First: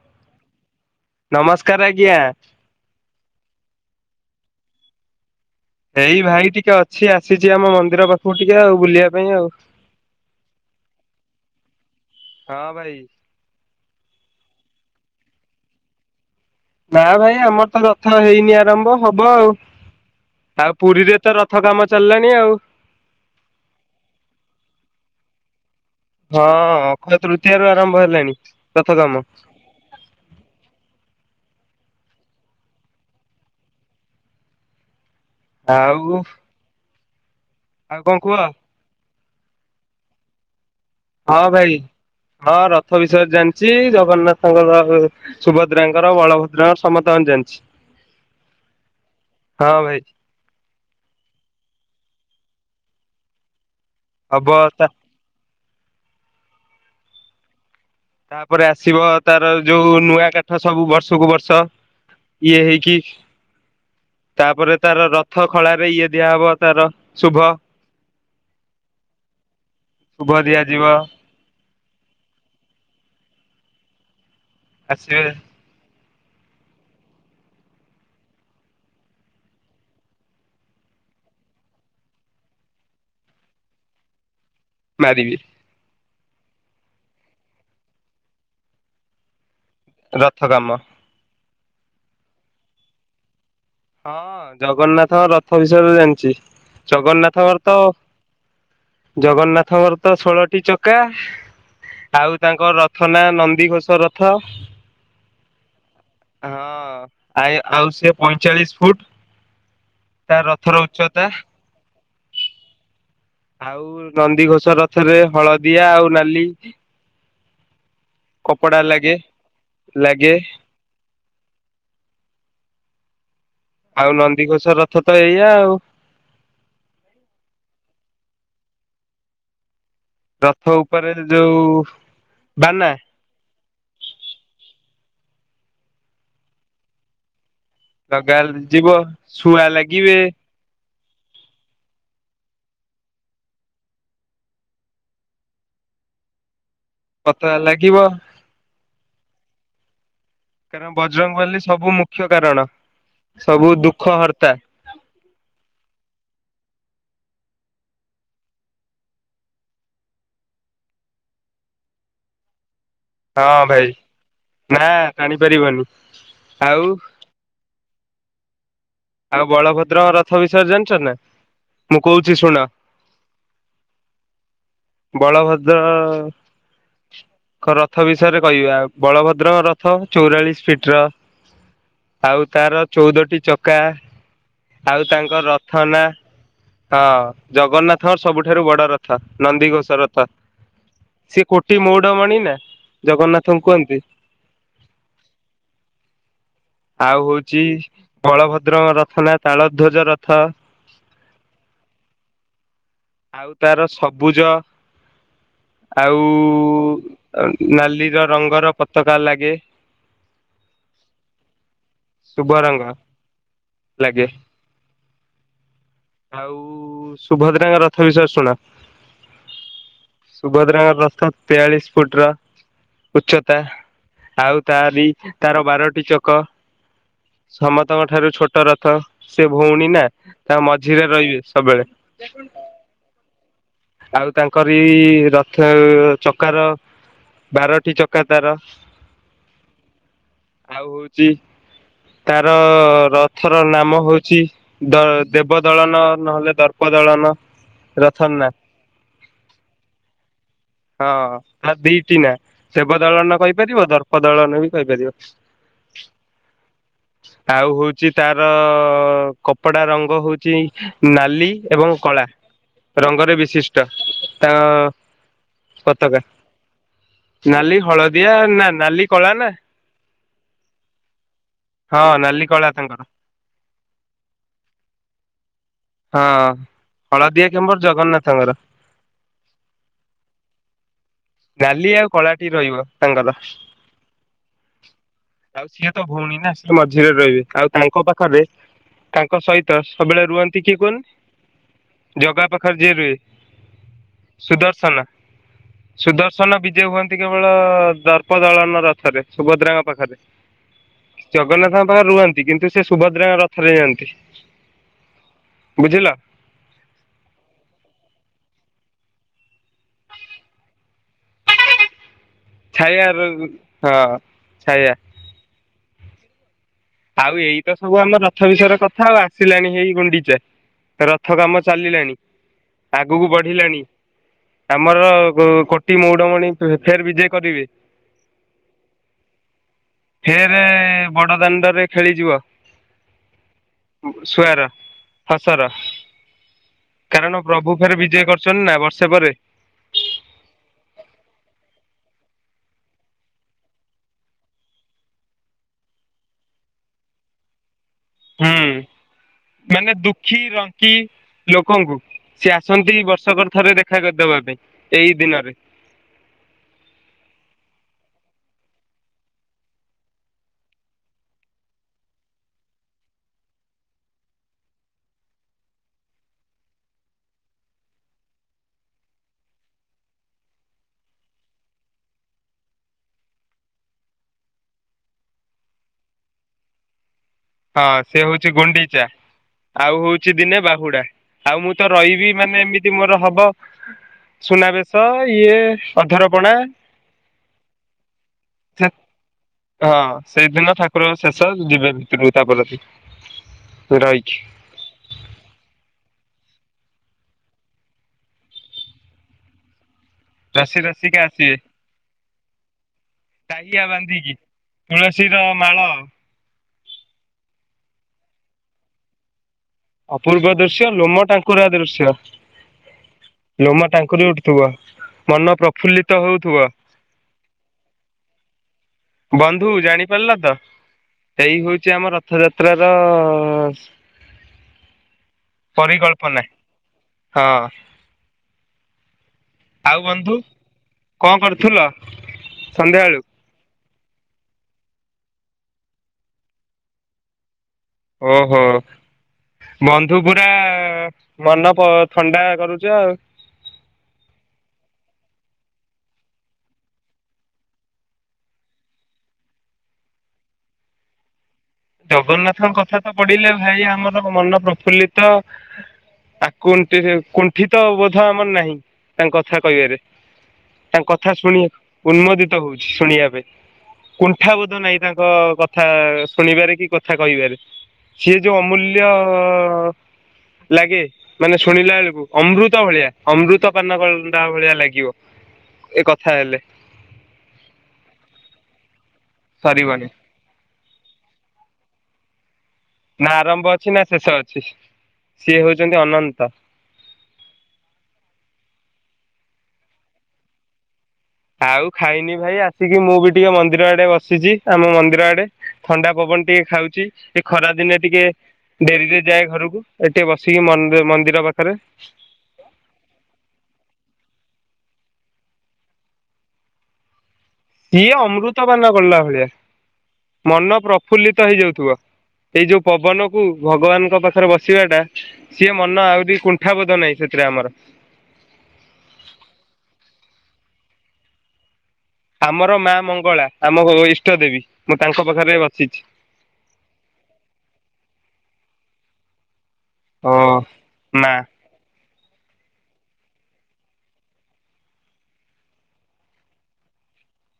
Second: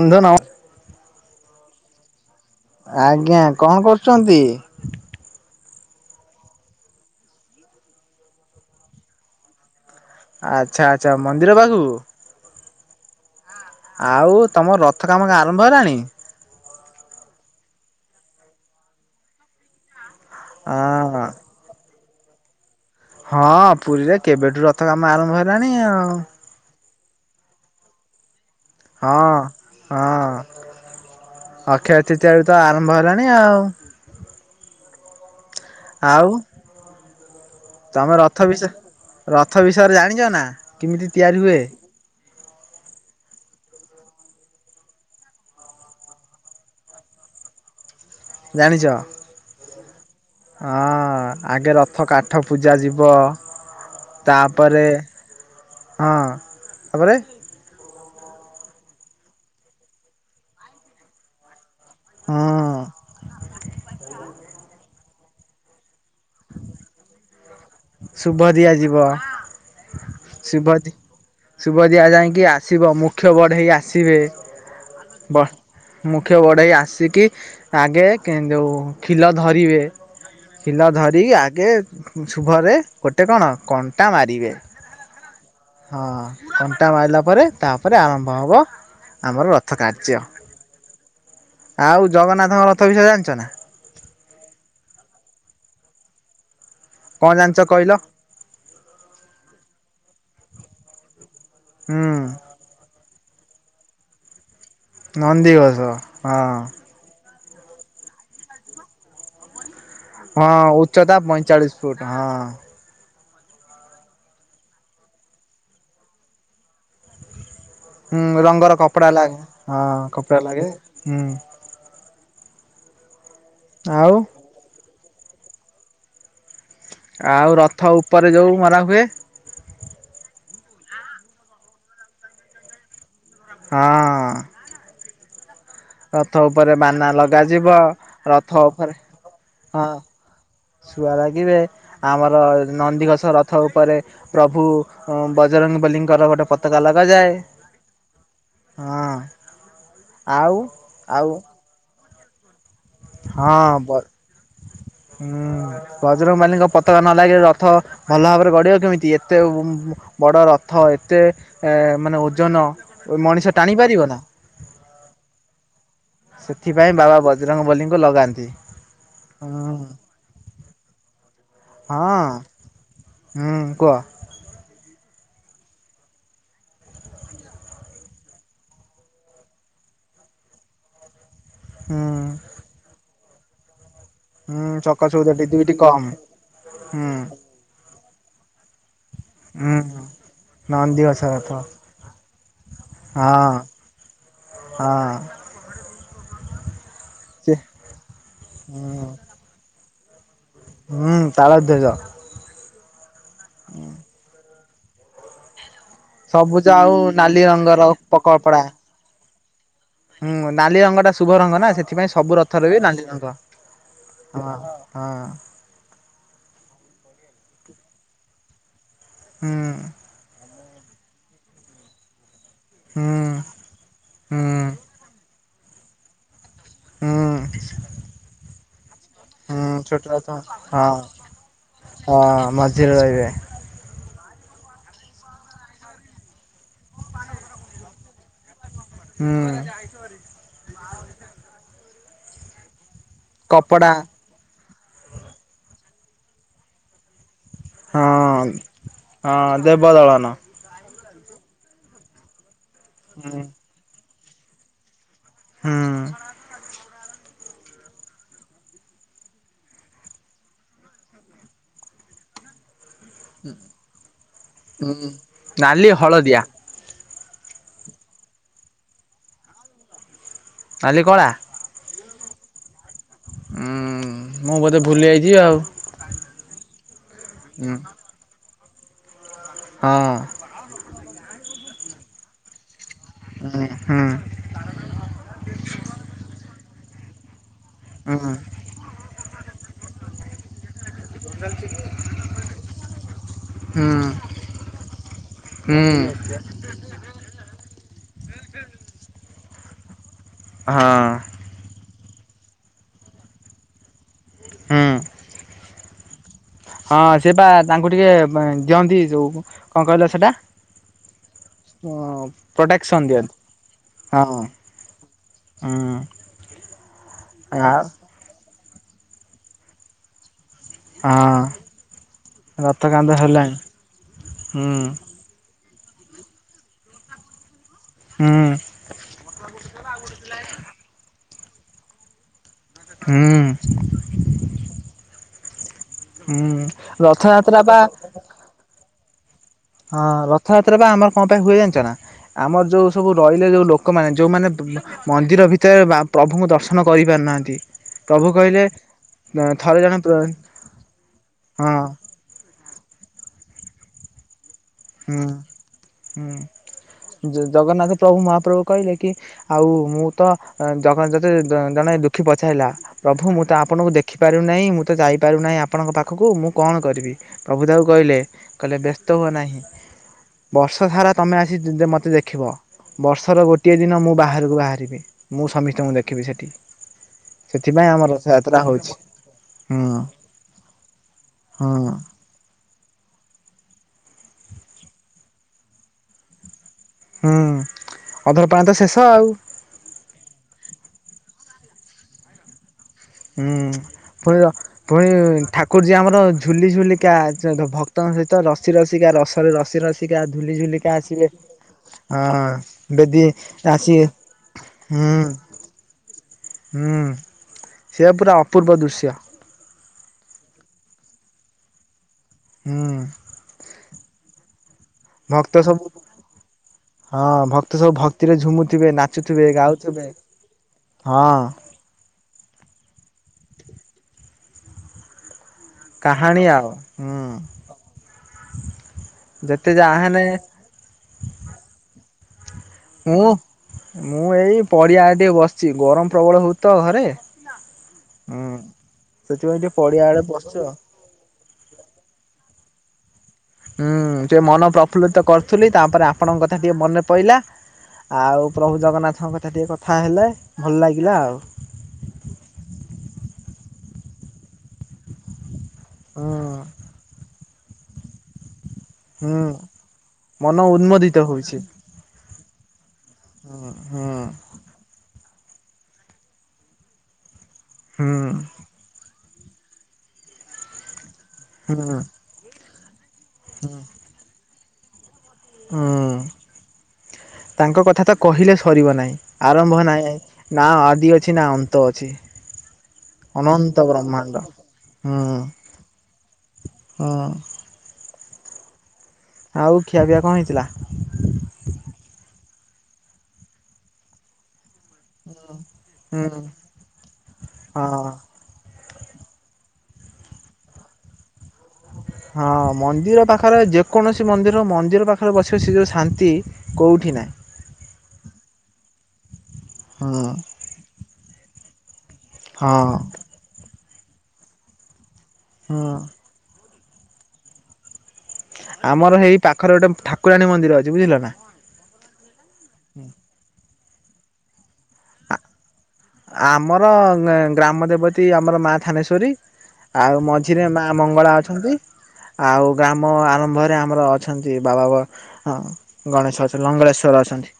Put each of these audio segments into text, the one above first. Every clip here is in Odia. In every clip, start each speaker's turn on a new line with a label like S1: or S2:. S1: ଅନ୍ଧନ
S2: ନମସ୍କାର ଆଜ୍ଞା।
S1: ଆଜ୍ଞା କଣ କରୁଛନ୍ତି?
S2: ଏଇ ଭାଇ ଟିକେ ଅଛି ଆସିଛି ଆମ ମନ୍ଦିର ପାଖକୁ ଟିକେ ଆଉ ବୁଲିବା ପାଇଁ ଆଉ।
S1: ଆଚ୍ଛା ଆଚ୍ଛା ମନ୍ଦିର ପାଖକୁ ।
S2: ହଁ ଭାଇ।
S1: ଆଉ ତମ ରଥ କାମ କ ଆରମ୍ଭ ହେଲାଣି।
S2: ନା ଭାଇ ଆମର ତ ରଥ ହେଇନି ଆରମ୍ଭ ହବ ଆଉ। ଆଉ ପୁରୀରେ
S1: ହଁ।
S2: ତ ରଥ କାମ ଚାଲିଲଣି ଆଉ।
S1: ହଁ ପୁରୀରେ କେବେଠୁ ରଥ କାମ ଆରମ୍ଭ ହେଲାଣି। [inaudible]
S2: ହ ତୃତୀୟ ର ଆରମ୍ଭ ହେଲାଣି। ରଥ କାମ।
S1: ହଁ ହଁ। ଅକ୍ଷୟ ତୃତୀୟା ରୁ ତ ଆରମ୍ଭ ହେଲାଣି ଆଉ।
S2: ଆଉ ଆଉ
S1: ତମେ
S2: କଣ କୁହ
S1: ରଥ ବିଷୟ ରଥ ବିଷୟରେ ଜାଣିଛ ନା କେମିତି ତିଆରି
S2: ହଁ
S1: ହୁଏ।
S2: ଭାଇ। ହଁ ରଥ ବିଷୟରେ ଜାଣିଚି ଜଗନ୍ନାଥଙ୍କର ସୁଭଦ୍ରାଙ୍କର ବଳଭଦ୍ରଙ୍କର ସମତଙ୍କ ର ଜାଣିଛି।
S1: ଜାଣିଚ।
S2: ହଁ ଭାଇ।
S1: ହଁ ଆଗେ ରଥ କାଠ ପୂଜା ଯିବ।
S2: ହବ
S1: ତାପରେ
S2: ତା
S1: ହଁ ତାପରେ
S2: ତାପରେ ଆସିବ ତାର ଯୋଉ ନୂଆ କାଠ ସବୁ ବର୍ଷକୁ ବର୍ଷ। ଇଏ
S1: ହଁ
S2: ହେଇକି ତାପରେ ତାର ରଥ ଖଳାରେ ଇଏ ଦିଆହବ ତାର ଶୁଭ।
S1: ଶୁଭ ଦିଆଯିବ।
S2: ଶୁଭ ଦିଆଯିବ।
S1: ଶୁଭ ଦିଆ ଯାଇକି ଆସିବ ମୁଖ୍ୟ ବଢ଼େଇ ଆସିବେ।
S2: ଆସିବେ।
S1: ବ ମୁଖ୍ୟ ବଢେଇ ଆସିକି ଆଗେ ଯୋଉ ଖିଲ ଧରିବେ ଖିଲ ଧ ରି ଆଗେ ଶୁଭରେ ଗୋଟେ କଣ କଣ୍ଟା ମାରିବେ।
S2: ମାରିବେ।
S1: ହଁ କଣ୍ଟା ମାଇଲା ପରେ ତାପରେ ଆରମ୍ଭ ହେବ ଆମର ର
S2: ରଥ କାମ।
S1: ଆଉ ଜଗନ୍ନାଥଙ୍କ ରଥ ବିଷୟରେ ଜାଣିଚ ନା।
S2: ହଁ ଜଗନ୍ନାଥଙ୍କ ରଥ ବିଷୟରେ ଜାଣିଚି।
S1: କଣ ଜାଣିଛ
S2: ଜଗନ୍ନାଥଙ୍କର ତ
S1: କହିଲ?
S2: ଜଗନ୍ନାଥଙ୍କର ତ ଷୋଳଟି ଚକା।
S1: ହୁଁ
S2: ଆଉ ତାଙ୍କ ରଥନା ନନ୍ଦି ଘୋଷ ରଥ।
S1: ନନ୍ଦିଘୋଷ।
S2: ଆ ଆଉ ସେ ପୁଣି। ଚାଳିଶ ଫୁଟ୍।
S1: ହଁ ଉଚ୍ଚତା ପଇଁଚାଳିଶ ଫୁଟ। ହଁ।
S2: ଆଉ ନନ୍ଦିଘୋଷ ରଥରେ ହଳଦିଆ ଆଉ ନାଲି।
S1: ହୁଁ ରଙ୍ଗର କପଡା ଲାଗେ ହଁ କପଡା ଲାଗେ ହୁଁ।
S2: ଆଉ ନନ୍ଦିଘୋଷର ଥ ତ ଏଇଆ ଆଉ
S1: ଆଉ ରଥ ଉପରେ ଯେଉଁ ମରା ହୁଏ?
S2: ରଥ ଉପରେ ଯୋଉ ବାନା
S1: ହଁ। ରଥ ଉପରେ ବାନା ଲଗା
S2: ଲଗା ଯିବ ଶୁଆ
S1: ହଁ
S2: ଲାଗିବେ
S1: ଶୁଆ ଲାଗିବେ ଆମର ନନ୍ଦିଘୋଷ ରଥ ଉପରେ ପ୍ରଭୁ ବଜରଙ୍ଗ ବଲିଙ୍କର ଗୋଟେ ପ ପତକା ଲାଗ ଯାଏ
S2: ପତଳା ଲାଗିବ
S1: ହଁ। ଆଉ
S2: କାରଣ
S1: ଆଉ
S2: ବଜରଙ୍ଗବାଲି ସବୁ ମୁ ମୁଖ୍ୟ କାରଣ।
S1: ହଁ
S2: ସବୁ
S1: ବ
S2: ଦୁଃଖ ହର୍ତ୍ତା
S1: ହୁଁ। ବଜରଙ୍ଗବାଲିଙ୍କ ପତାକା ନ ଲାଗିଲ ରଥ ଭଲ ଭାବରେ ଗଢଡ଼ିବ କେମିତି ଏତେ ବଡ଼ ରଥ ଏତେ ମାନେ ଓଜନ
S2: ହଁ
S1: ମଣିଷ ଟାଣି
S2: ଭାଇ
S1: ପାରିବ ନା
S2: ନା ଟାଣି ପାରିବନି। ଆଉ
S1: ସେଥିପାଇଁ ବାବା ବଜରଙ୍ଗ ବଲି ଲଗାନ୍ତି।
S2: ଆଉ
S1: ହୁଁ।
S2: ବଳଭଦ୍ରଙ୍କ ରଥ ବିସର୍ଜନଛନ
S1: ହଁ ହୁଁ କୁହ।
S2: ବଳଭଦ୍ର ରଥ ବିଷୟରେ କହିବା ବଳଭଦ୍ର ରଥ ଚଉରାଳିଶ ଫିଟ ର।
S1: ହୁଁ
S2: ଆଉ ତାର ଚଉଦଟି ଚକା
S1: ହୁଁ
S2: ଆଉ ତାଙ୍କ
S1: ଚକଚଉଦଟି ଦୁଇଟି
S2: ରଥନା
S1: କମ୍
S2: ହଁ
S1: ହୁଁ
S2: ଜଗନ୍ନାଥ ରଥର ସବୁଠାରୁ ବଡ ରଥ। ନନ୍ଦି
S1: ହୁଁ
S2: ଘୋଷରଥ
S1: ନନ୍ଦିଘୋଷ
S2: ସିଏ
S1: ରଥ
S2: କୋଟି ମଉଢମଣି ନା
S1: ହଁ
S2: ଜଗନ୍ନାଥଙ୍କୁ କୁହନ୍ତି।
S1: ହଁ
S2: ଆଉ
S1: ସେ
S2: ହଉଛି ବଳଭଦ୍ର
S1: ହୁଁ
S2: ରଥନା ତାଳ ଧ୍ୱଜର
S1: ହୁଁ ତାଳଧ୍ୟୋଜ।
S2: ଆଉ ତାର ସବୁଜ କ
S1: ସବୁଜ ନାଲି
S2: ଆଉ
S1: ରଙ୍ଗର
S2: ନାଲି ର
S1: ପକପଡା
S2: ରଙ୍ଗର ପତାକା ଲାଗେ [inaudible]
S1: ହୁଁ ନାଲି ରଙ୍ଗଟା ଶୁଭ ରଙ୍ଗ ନା ସେଥିପାଇଁ ସବୁ ରଥରେ ବି ନାଲି ରଙ୍ଗ
S2: ଲାଗେ
S1: ହଁ ହଁ।
S2: ଆଉ ସୁଭଦ୍ରାଙ୍କ ର ତ ବିିଶୟ ରେ ଶୁଣ।
S1: ହୁଁ।
S2: ସୁଭଦ୍ରା ରଥ ତେୟାଳିଶ ଫୁଟ ର।
S1: ହୁଁ
S2: ଉଚ୍ଚତା
S1: ହୁଁ
S2: ଆଉ ତାରି ତାର ବାରଟି ଚକ।
S1: ହୁଁ
S2: ସମସ୍ତଙ୍କ ଠାରୁ ଛୋଟ ଅଟ ରଥ। ସେ
S1: ହୁଁ
S2: ଭଉଣୀ
S1: ଛୋଟ
S2: ନା
S1: ରଥ
S2: ତାଙ୍କ
S1: ହଁ
S2: ମଝିରେ ରହିବେ ସବୁବେଳେ।
S1: ହଁ ମଝିରେ ରହିବେ
S2: ଆଉ ତାଙ୍କରଇ ରଥ ଚକାର ର ବାରଟି ଚକା ଦ୍ୱାରା
S1: ହୁଁ
S2: ଆଉ ହଉଚି ତାର ରଥ ର
S1: କପଡ଼ା
S2: ନାମ ହଉଛି ଦ ଦେବ ଦଳନ ନହେଲେ ଦର୍ପ ଦଳନ ରଥନ୍
S1: ହଁ
S2: ନାଥ
S1: ହଁ ଦେବ ଦଳନ।
S2: ହଁ। [unintelligible] ଦେବ
S1: ହୁଁ।
S2: ଦଳନ କହିପାରିବ ଦର୍ପ ଦର୍ପ ଦଳନ ବି କହିପାରିବ
S1: ହୁଁ।
S2: ଆଉ ହଉଛି ତାର କପଡା ରଙ୍ଗ ହଉଛି ନାଲି ଏବଂ କଳା ରଙ୍ଗରେ ବି
S1: ହୁଁ ନାଲି
S2: ପତାକା
S1: ହଳଦିଆ।
S2: ନାଲି ହଳଦିଆ ନା ନାଲି କଳା ନା [unintelligible]
S1: ଅଲିିକଳା।
S2: ହଁ ନାଲି କଳା ଆ ତାଙ୍କର
S1: ହୁଁ ମୁଁ ବୋଧେ ଭୁଲି ଯାଇଛିିବ ଆଉ।
S2: ହଁ। ହଳଦିଆ କେମ୍ବର ଜଗନ୍ନାଥଙ୍କର।
S1: ହଁ।
S2: ନାଲିଆ ଆଉ କଳାଟିି ରହିବ।
S1: ହୁଁ।
S2: [unintelligible] ଆଉ ସିଏ ତ ଭଉଣୀ ନା। ମଝିରେ ରହିବି ଆଉ ତାଙ୍କ
S1: ହଁ
S2: ପାଖରେ ତାଙ୍କ ସହି ତ ସବୁବେଳେ ରୁହନ ଟିକେ ଖୁଲ୍ ଜଗା ପାଖରେ ଯିଏ ରୁହେ ସୁଦର୍ଶନ
S1: ହୁଁ
S2: ସୁଦର୍ଶନ ବିଜେ ହୁଅନ୍ତି କେବଳ ଦର୍ପ ଦଳନ ରଥରେ। ସୁଭଦ୍ରାଙ୍କ ପାଖରେ
S1: ହଁ।
S2: ପାରେ ରୁହନ୍ତି କିନ୍ତୁ ସେ ସୁଭଦ୍ରାଙ୍କ ରଥରେ ଯାଆନ୍ତି।
S1: ହୁଁ।
S2: ବୁଝିଲ?
S1: ହଁ ସେ ବା ତାଙ୍କୁ ଟିକେ ବ୍ ଦିଅନ୍ତି ଯୋଉ କଣ କହିଲ ସେଇଟା? ହ
S2: ଛାୟା
S1: ପ୍ରୋଟେକ୍ସନ ଦିଅନ୍ତିୁ
S2: ହଁ
S1: ହଁ
S2: ଛାୟା
S1: ହୁଁ। ହ
S2: ଆଉ ଏଇତ ସବୁ ଆମ ରଥ ବିଷୟରେ। କଥା ଆଉ ଆସିଲାଣି ହେଇ ଗୁଣ୍ଡିଚା। ରଥ
S1: ହଁ
S2: କାମ ଚାଲିଲାଣି
S1: ରଥ କାନ୍ଧ
S2: ଆଗକୁ
S1: ହେଲାଣି
S2: ବଢିଲାଣି
S1: ହୁଁ
S2: ଆମର କୋ ଟି ମଉଡମଣିୁ ଫେର ବିଜେ କରିବେ।
S1: ହୁଁ
S2: ଫେରେ ବଡ ଦାଣ୍ଡରେ। ଖେଳିଯିବ।
S1: ହୁଁ।
S2: ଫସର।
S1: ହୁଁ ରଥଯାତ୍ରା ପା
S2: ସେପରେ
S1: ହଁ ରଥଯାତ୍ରା ବା ଆମର କଣ ପାଇଁ ହୁଏ ଜାଣିଚ ନା ଆମର ଯୋଉ ସବୁ ରହିଲେ ଯୋଉ ଲୋକମାନୋନ ଯୋଉମାନେ ମନ୍ଦିର ଭିତରେ ପ୍ରଭୁଙ୍କୁ ଦର୍ଶନ କରି ପାରୁନାହାନ୍ତି।
S2: ହୁଁ ମାନେ
S1: ଜଣେ ପ୍ର
S2: ଦୁଃଖୀ ରଙ୍କି
S1: ହଁ
S2: ଲୋକଙ୍କୁ ସେ ଆସନ୍ତି ବର୍ଷକର ଥରେ ଦେ [unintelligible] କରିଦବା ପାଇଁ ଏଇ
S1: ହୁଁ
S2: ଦିନରେ
S1: ହୁଁ ଜଗନ୍ନାଥ ପ୍ରଭୁ ମହା ପ୍ରଭୁ କହିଲେ କି ଆଉ ମୁଁ ତ ଜଗତେ ଜଣେ ଦୁଃଖୀ ପଚାରଲା ପ୍ରଭୁ ମୁଁ ତ ଆପଣଙ୍କୁ ଦେଖିପାରୁନାହିଁ ମୁଁ ତ ଯାଇପାରୁନାହିଁ ଆପଣଙ୍କ ପାଖକୁ ମୁଁ କଣ କରିବି ପ୍ରଭୁ ତାକୁ କହିଲେ କହିଲେ ବ୍ୟସ୍ତ ହୁଅ ନାହିଁ। ବର୍ଷ ସାରା ତୁମେ ଆସି ମୋତେ ଦେଖିବ ବର୍ଷର ଗୋଟିଏ ଦିନ ମୁଁ ବାହାରକୁ ବାହାରିବି ମୁଁ ସମିସ୍ତିଙ୍କୁ ଦେଖିବି ସେଠି
S2: ହଁ
S1: ସେଥିପାଇଁ ଆମ
S2: ସେ ହଉଛି
S1: ରଥଯାତ୍ରା
S2: ଗୁଣ୍ଡିଚା ଆଉ
S1: ହୁଁ
S2: ହଉଚି ଦିନେ ବାହୁଡା ଆଉ ମୁଁ ତ
S1: ହୁଁ।
S2: ରହିବି ମାନେ ଏମି ତି ମୋର ହବ ସୁନାବେଶ ଇଏ ଅଧରପଣା।
S1: ହୁଁ ଅଧର ପାଆଁ ତ ଶେଷ ଆଉ।
S2: ପ ଶେଷ ଯିବେ [unintelligible]
S1: ହୁଁ
S2: ରହିକି
S1: ପୁଣି ପୁଣି ଠାକୁର ଯେ ଆମର ଝୁଲି ଝୁଲିିକା ଭକ୍ତଙ୍କ ସହିତ ରସି ରସିିକା ରସରେ ରସି ରସି। କା ଝୁଲି
S2: ରସି
S1: ଝୁଲି କା
S2: ରସିକା ଆସିବେ
S1: ଝୁଲିକା ଆସିବେ ହଁ ଯଦି
S2: ଟାହିଆ
S1: ଆସିବେ
S2: ବାନ୍ଧିକି
S1: ହୁଁ।
S2: ତୁଳସୀର ମାଳ
S1: ହୁଁ ସେ ପୁରା ଅପୂର୍ବ ଦୃଶ୍ୟ।
S2: ଅପୂର୍ବ ଦୃଶ୍ୟ ଲୋମ ଟାଙ୍କୁରା ଦୃଶ୍ୟ।
S1: ହୁଁ
S2: ଲୋମ ଟାଙ୍କୁରି ଉଠୁଥିବ ମନ
S1: ଭକ୍ତ ସବୁ
S2: ପ୍ରଫୁଲ୍ଲିତ ହଉଥିବ
S1: ହଁ ଭକ୍ତ ସବୁ ଭକ୍ତିରେ ଝୁମୁଥିବେ ନା
S2: ବନ୍ଧୁ ଜାଣିପାରିଲା ତ
S1: ହଁ
S2: ଏଇ ହଉଚି ଆମ ରଥଯାତ୍ରାର ପାଞ୍ଚ।
S1: କାହାଣୀ
S2: ପରିକଳ୍ପନା
S1: ଆଉ ହୁଁ
S2: ହଁ।
S1: ଯେତେ
S2: ଆଉ
S1: ଯାହାହେଲେ
S2: ବନ୍ଧୁ କଣ କରୁଥୁଲ? ସନ୍ଧ୍ୟାବେଳୁ।
S1: ମୁଁ ମୁଁ ଏଇ ପଡିଆ ଆ ଟିକେ ବସିଛି ଗରମ ପ୍ରବଳ ହଉଚି ତ ଘରେ। ହୁଁ।
S2: ଓହୋ
S1: ସେଥିପାଇଁ ଟିକେ ପଡିଆ
S2: ବନ୍ଧୁ
S1: ଆଡେ
S2: ପୁରା
S1: ବସିଛୁ ଆଉ।
S2: ମନ ଥଣ୍ଡା କରୁ ଚ
S1: ହୁଁ ସେ ମନ ପ୍ରଫୁଲ୍ଲିତ କରୁଥିଲି ତାପରେ ଆପଣଙ୍କ କଥା ଟିକେ ମନେ ପଇଲା ଆଉ ପ୍ରଭୁ ଜଗନ୍ନାଥଙ୍କ କଥା ଟିକେ କଥା ହେଲେ ଭଲ ଲାଗିଲା ଆଉ।
S2: ଜଗନ୍ନାଥଙ୍କ କଥା ତ ପଢିଲେ ଭାଇ ଆମର ମନ ପ୍ରଫୁଲ୍ଲିତ।
S1: ହୁଁ
S2: ଆକୁନ୍ ଟିହି କୁନ ଠିତ ବୋଧ ଆମର ନାହିଁ। ତାଙ୍କ
S1: ହୁଁ।
S2: କଥା କହିବାରେ
S1: ମନ
S2: ତାଙ୍କ
S1: ଉନ୍ମୋଦିତ
S2: କଥା
S1: ହଉଛି
S2: ଶୁଣି ଉନ୍ମୋଦି ହଉଛି। ଶୁଣିବା ପାଇଁ
S1: ହୁଁ ହୁଁ
S2: କୁଣ୍ଠାବୋଧ ନାହିଁ ତାଙ୍କ କ କଥା ଶୁଣିବାରେ କି କି କଥା କହିବାରେ।
S1: ହୁଁ
S2: ସେ ଯୋଉ ଅମୂଲ୍ୟ ହଁ ଲାଗେ ମାନେ ଶୁଣିଲା
S1: ହୁଁ।
S2: ବେଳକୁ ଅମୃତ ତ ଭଳିଆ। ଅମୃତ ପାନ କ ଅଣ୍ଡା ଭଳିଆ ଲାଗିବ। ଏ କଥା ହେଲେ
S1: ହୁଁ ତାଙ୍କ କଥା ତ କହିଲେ ସରିବ ନାହିଁ। ଆରମ୍ଭ
S2: ସରିବନି
S1: ନହିଁ ନା ଆଦି ଅଛି ନା ଅନ୍ତ ଅ ଆଛିି।
S2: ନା ଆରମ୍ଭ ଅଛି ନା ଶେଷ ଅଛି
S1: ହୁଁ
S2: ସିଏ ହଉଛନ୍ତି ଅନନ୍ତ।
S1: ହୁଁ ଆଉ ଖିଆପିଆ କଣ ହେଇଥିଲା?
S2: ଆଉ ଖାଇନି ଭାଇ ଆସିକି ମୁଁ ବି ଟିକେ ମନ୍ଦିର ଆଡେ ବସିଛି। ଆମ ମନ୍ଦିର ଆଡେ ଥଣ୍ଡା
S1: ହୁଁ
S2: ପବନ ଟିକେ ଖାଉଛି ଏ ଖରା ଦିନେ
S1: ହଁ
S2: ଟିକେ ଡେରିରେ ଯାଏ ଘରକୁ ଏଠି ଟିକେ ବସିକି ମନ୍ ମନ୍ଦିର ପାଖରେ
S1: ହଁ ମନ୍ଦିର ପାଖରେ ଯେକୌଣସି ମନ୍ଦିର ର ମନ୍ଦିର ପାଖରେ ବସିବା ସିଏ ଯଉ ଶାନ୍ତି କେଉଁଠି ନାହିଁ।
S2: ଇଏ ଅମୃତ ପାନ କଲା ଭଳିଆ।
S1: ହୁଁ
S2: ମନ ପ୍ରଫୁଲ୍ଲିତ ହେଇଯାଉଥିବ ଏଇ ଯୋଉ
S1: ହଁ
S2: ପବନକୁୁ ଭଗବାନ [inaudible] ପାଖରେ ବସିବା ଟା ସିଏ
S1: ହୁଁ
S2: ମନ ଆଉ କୁନ୍ ଣ୍ଠା ବୋଧ ନାହିଁ ସେଥିରେ ଆମର।
S1: ଆମର ଏଇ ପାଖରେ ଗୋଟେ ଠାକୁରାଣୀ ମନ୍ଦିର ଅଛି ବୁଝିଲ ନା
S2: ଆମର ମା ମଙ୍ଗଳା ଆ ଆମ ଇଷ୍ଟ ଦେବୀ ମୁଁ ତାଙ୍କ ପାଖରେ ବସିଛି।
S1: ଆମର ଗ୍ରାମ ଦେବତୀ ଆମର ମା ଥାନେଶ୍ଵରୀ। ଆଉ
S2: ହଁ।
S1: ମଝିରେ ମା ମଙ୍ଗଳା ଅଛନ୍ତି। ଆଉ ଗ୍ରାମ ଆରମ୍ଭରେ ଆମର ଅଛନ୍ତି ବାବା ଅଁ ଗଣେଶ ଅଛନ୍ତି। ଲଙ୍ଗଳେଶ୍ଵର ଅଛନ୍ତି ।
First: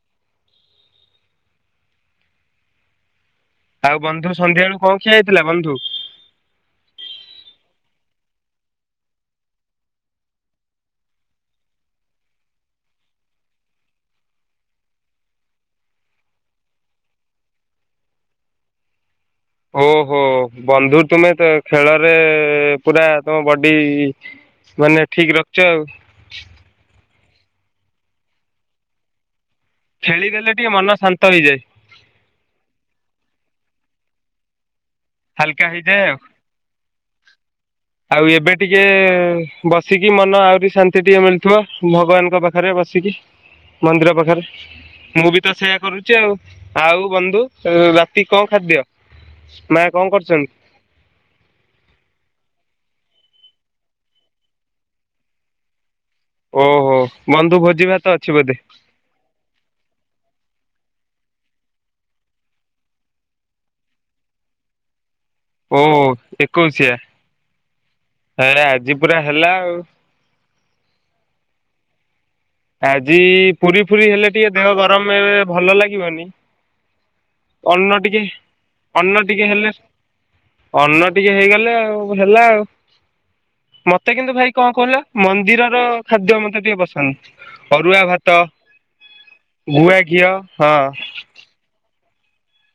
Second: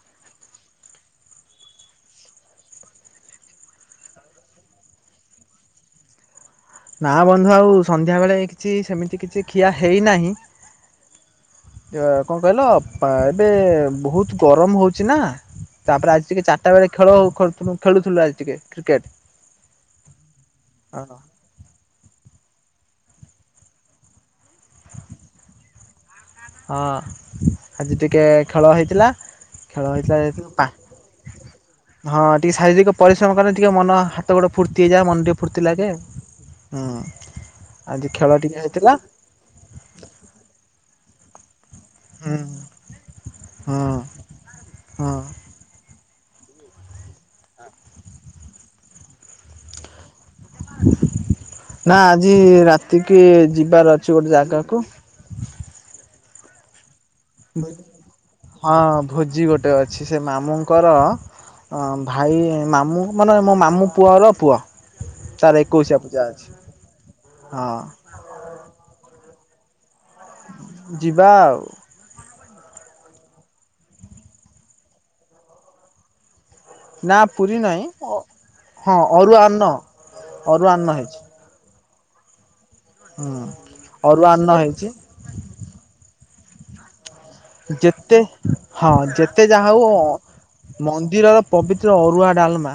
S2: ଆଉ ବନ୍ଧୁ ସନ୍ଧ୍ୟାବେଳୁ କଣ ଖିଆ ହେଇଥିଲା ବନ୍ଧୁ?
S1: ନା ବନ୍ଧୁ ଆଉ ସନ୍ଧ୍ୟାବେେଳେ କିଛି ସେମିତି କିଛି ଖିଆ ହେଇନାହିଁ। ଇଏ କଣ କଇଲ ପା ଏବେ ବହୁତ ଗରମ ହଉଛି ନା ତାପରେ ଆଜି ଟିକେ ଚାରଟା ବେଳେ ଖେଳ ଖେଳୁଥୁଲୁ ଖେଳୁଥୁଲୁ ଆଜି ଟିକେ କ୍ରିକେଟ।
S2: ଓ ହୋ ବନ୍ଧୁ
S1: ହଁ
S2: ତୁମେ ତ ଖେଳରେ ପୁରା ତମ ବଡି ମାନେ ଠିକ ରଖିଚ ଆଉ।
S1: ହଁ ଆଜି ଟିକେ ଖେଳ ହେଇଥିଲା। ଖେଳ ହେଇଥିଲା ଯେହେତୁ
S2: ଖେଳିଦେଲେ
S1: ପା
S2: ଟିକେ ମନ ଶାନ୍ତ ହେଇଯାଏ
S1: ହଁ ଟିକେ ଶାରୀରିକ ପରିଶ୍ରମ କଲେ ଟିକେ ମନ ହାତ ଗଡ଼ ଫୁ
S2: ହାଲକା ହେଇଯାଏ ଆଉ
S1: ହୁଁ ଆଜି
S2: ଆଉ
S1: ଖେଳ
S2: ଏବେ ଟିକେ
S1: ହେଇଥିଲା
S2: ବସିକି ମନ ଆହୁରି ଶାନ୍ତି ଟିକେ ମିଳ୍ [unintelligible]
S1: ହୁଁ
S2: ଭଗବାନଙ୍କ ପାଖରେ ବସିକି
S1: ହଁ
S2: ମନ୍ଦିର ପାଖେରେ
S1: ହଁ।
S2: ମୁଁ ବି ତ ସେୟା କରୁ ଚି ଆଉ ଆଉ ବନ୍ଧୁ ରାତି କଣ ଖାଦ୍ୟ? ମା କଣ କରୁଚନ୍ତି?
S1: ନା ଆଜି ରାତିକି ଯିବାର ଅଛି ଗୋଟେ ଜାଗାକୁ
S2: ଓ ହୋ।
S1: ହଁ ଭୋଜି ଗୋଟେ ଅଛି ସେ ମାମୁଁ ଙ୍କର ଭାଇ ମାମୁଁ ମାନେ ମୋ ମାମୁଁ ପୁଅର ପୁଅ। ତାର ଏକୋଇଶିଆ ପୂଜା
S2: ଓଃ
S1: ଅଛି।
S2: ଏକୋଇଶିଆ
S1: ହଁ
S2: ତାହାଲେ ଆଜି ପୁରା ହେଲା ଆଉ।
S1: ଯିବା ଆଉ।
S2: ଆଜି ପୁରି ଫୁରି ହେଲେ ଟିକେ ଦେହ ଗରମ ଏବେ ଭଲ ଲାଗିବନି।
S1: ନା ପୁରୀ ନାହିଁ
S2: ଅନ୍ନ ଟିକେ
S1: ହଁ
S2: ଅନ୍ନ
S1: ଅରୁଆ
S2: ଟିକେ ହେଲେ
S1: ଅରୁଆ
S2: ଅନ୍ନ
S1: ହେଇଛି
S2: ଟିକେ ହେଇଗଲେ ଆଉ। ହେଲା ଆଉ।
S1: ହୁଁ
S2: ମତେ
S1: ଅରୁଆ
S2: କିନ୍ତୁ
S1: ଅନ୍ନ
S2: ଭାଇ କଣ
S1: ହେଇଛି।
S2: କହିଲ ମନ୍ଦିରର ଖାଦ୍ୟ ମ ଟିକେ ପସନ୍ଦ। ଅରୁଆ
S1: ଯେତେ
S2: ଭାତ
S1: ହଁ ଯେତେ ଯାହା ହଉ
S2: ଗୁଆ ଘିଅ ହଁ
S1: ଅଁ ମନ୍ଦିରର ପବିତ୍ର ଅ ରୁଆ ଡାଲମା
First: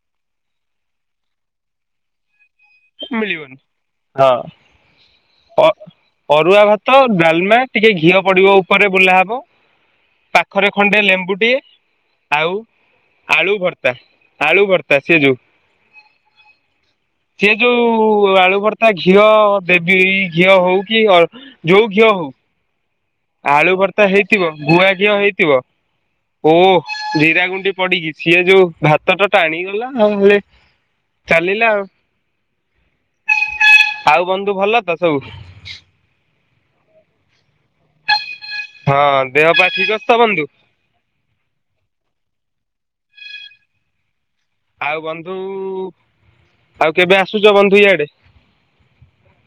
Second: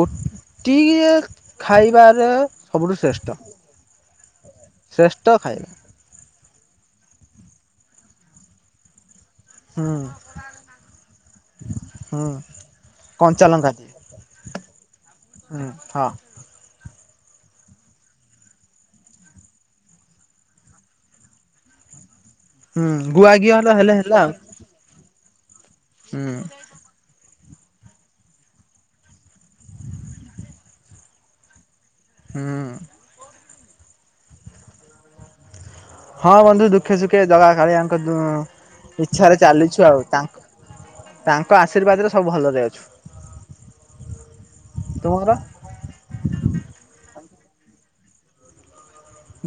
S1: କୋଟିଏ ଖାଇବାରେ ସବୁଠୁ ଶ୍ରେଷ୍ଠ
S2: ମିଳିିବନି ହଁ
S1: ଶ୍ରେଷ୍ଠ
S2: ଅଁ
S1: ଖାଇବା
S2: ଅଁ। ଅରୁଆ ଭାତ ଡାଲମା ଟିକେ ଘିଅ ପଡିବ ଉପରେ ବୁଲା ହବ।
S1: ହୁଁ
S2: ପାଖରେ ଖଣ୍ଡେ ଲେମ୍ବୁଟିଏ
S1: ହୁଁ
S2: ଆଉ ଆଳୁ
S1: କଞ୍ଚାଲଙ୍କା ଦିଏ
S2: ଭର୍ତ୍ତା ଆଳୁ ଭର୍ତ୍ତା ସେ ଯୋଉ।
S1: ହୁଁ ହଁ
S2: ସେ ଯୋଉ ଆଳୁ ଭର୍ତା ଘିଅ ଦେବି ଘିଅ ହଉ କି ଯୋଉ ଘିଅ ହଉ।
S1: ହୁଁ ଗୁଆ ଘିଅ ହେଲେ
S2: ଆଳୁ
S1: ହେଲେ
S2: ଭର୍ତ୍ତା
S1: ହେଲା ଆଉ।
S2: ହେଇଥିବ ଗୁଆ ଘିଅ ହେଇ ଥିବ।
S1: ହୁଁ
S2: ଓ ଜିରା ଗୁ ପଡିକି ସିଏ ଯୋଉ ଭାତଟା ଟାଣିଗଲା ଆଉ ହେଲେ ଚାଲିଲା ଆଉ।
S1: ହୁଁ।
S2: ଆଉ ବନ୍ଧୁ ଭଲ ତ ସବୁ।
S1: ହଁ ବନ୍ଧୁ ଦୁଃଖେ ସୁଖେ ଜଗା କାଳିଆଙ୍କ ଯୋଉ
S2: ହଁ
S1: ଇଛାରେ
S2: ଦେହ ପା
S1: ଚାଲଛୁ
S2: ଠିକ
S1: ଆଉ
S2: ଅଛି ତ ବନ୍ଧୁ?
S1: ତାଙ୍କ ତାଙ୍କ ଆଶୀର୍ବାଦରେ ସବ୍ ଭଲରେ ଅଛୁ।
S2: ଆଉ
S1: ତୁମର?
S2: ବନ୍ଧୁ ଆଉ କେବେ ଆସ ଆସୁଛ ବନ୍ଧୁ ଇଆଡେ?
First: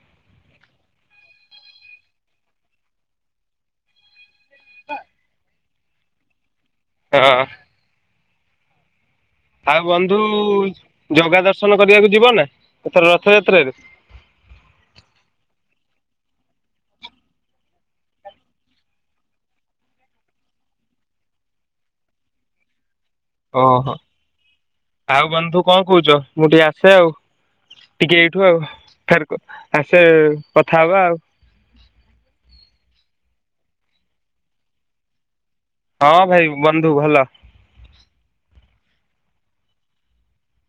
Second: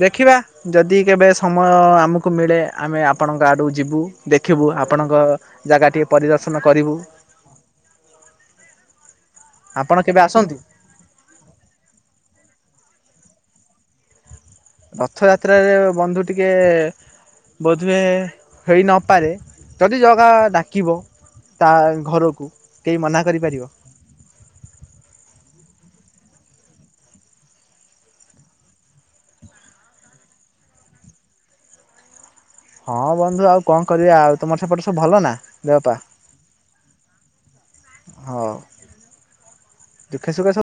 S1: ଦେଖିବା ଯଦି କେବେ ସମୟ ଆମକୁ ମିଳେ ଆମେ ଆପଣଙ୍କ ଆଡ଼କୁ ଯିବୁ। ଦେଖିବୁ ଆପଣଙ୍କ ଜାଗାଟିଏ ପରିବ ଦର୍ଶନ କରିବୁ।
S2: ହଁ ଆଉ
S1: ଆପଣ
S2: ବନ୍ଧୁ
S1: କେବେ ଆସନ୍ତୁ?
S2: ଜଗା ଦର୍ଶନ କରିବାକୁ ଯିବ ନା? ରଥଯାତ୍ରାରେ।
S1: ରଥଯାତ୍ରାରେ ବନ୍ଧୁ ଟିକେ ବୋଧ ହୁଏ ହେଇନପାରେ ଯଦି ଜଗା ଡାକିବ ତା ଘରକୁ। କେହି ମନା କରିପାରିବ?
S2: ଓହୋ ଆଉ ବନ୍ଧୁ କଣ କହୁଛ? ମୁଁ ଟିକେ ଆସେ ଆଉ ଟିକେ ଏଇଠୁ ଆଉ ଫେର ଆସେ କଥା ହବା ଆଉ।
S1: ହଁ ବନ୍ଧୁ ଆଉ କଣ କରିବା ଆଉ ତମର ସେପଟ ସବୁ ଭଲ ନା। ଦେହପା
S2: ହଁ ଭାଇ ବନ୍ଧୁ ଭଲ।
S1: ହଉ। ଦୁଃଖେ ସୁଖ ସବୁ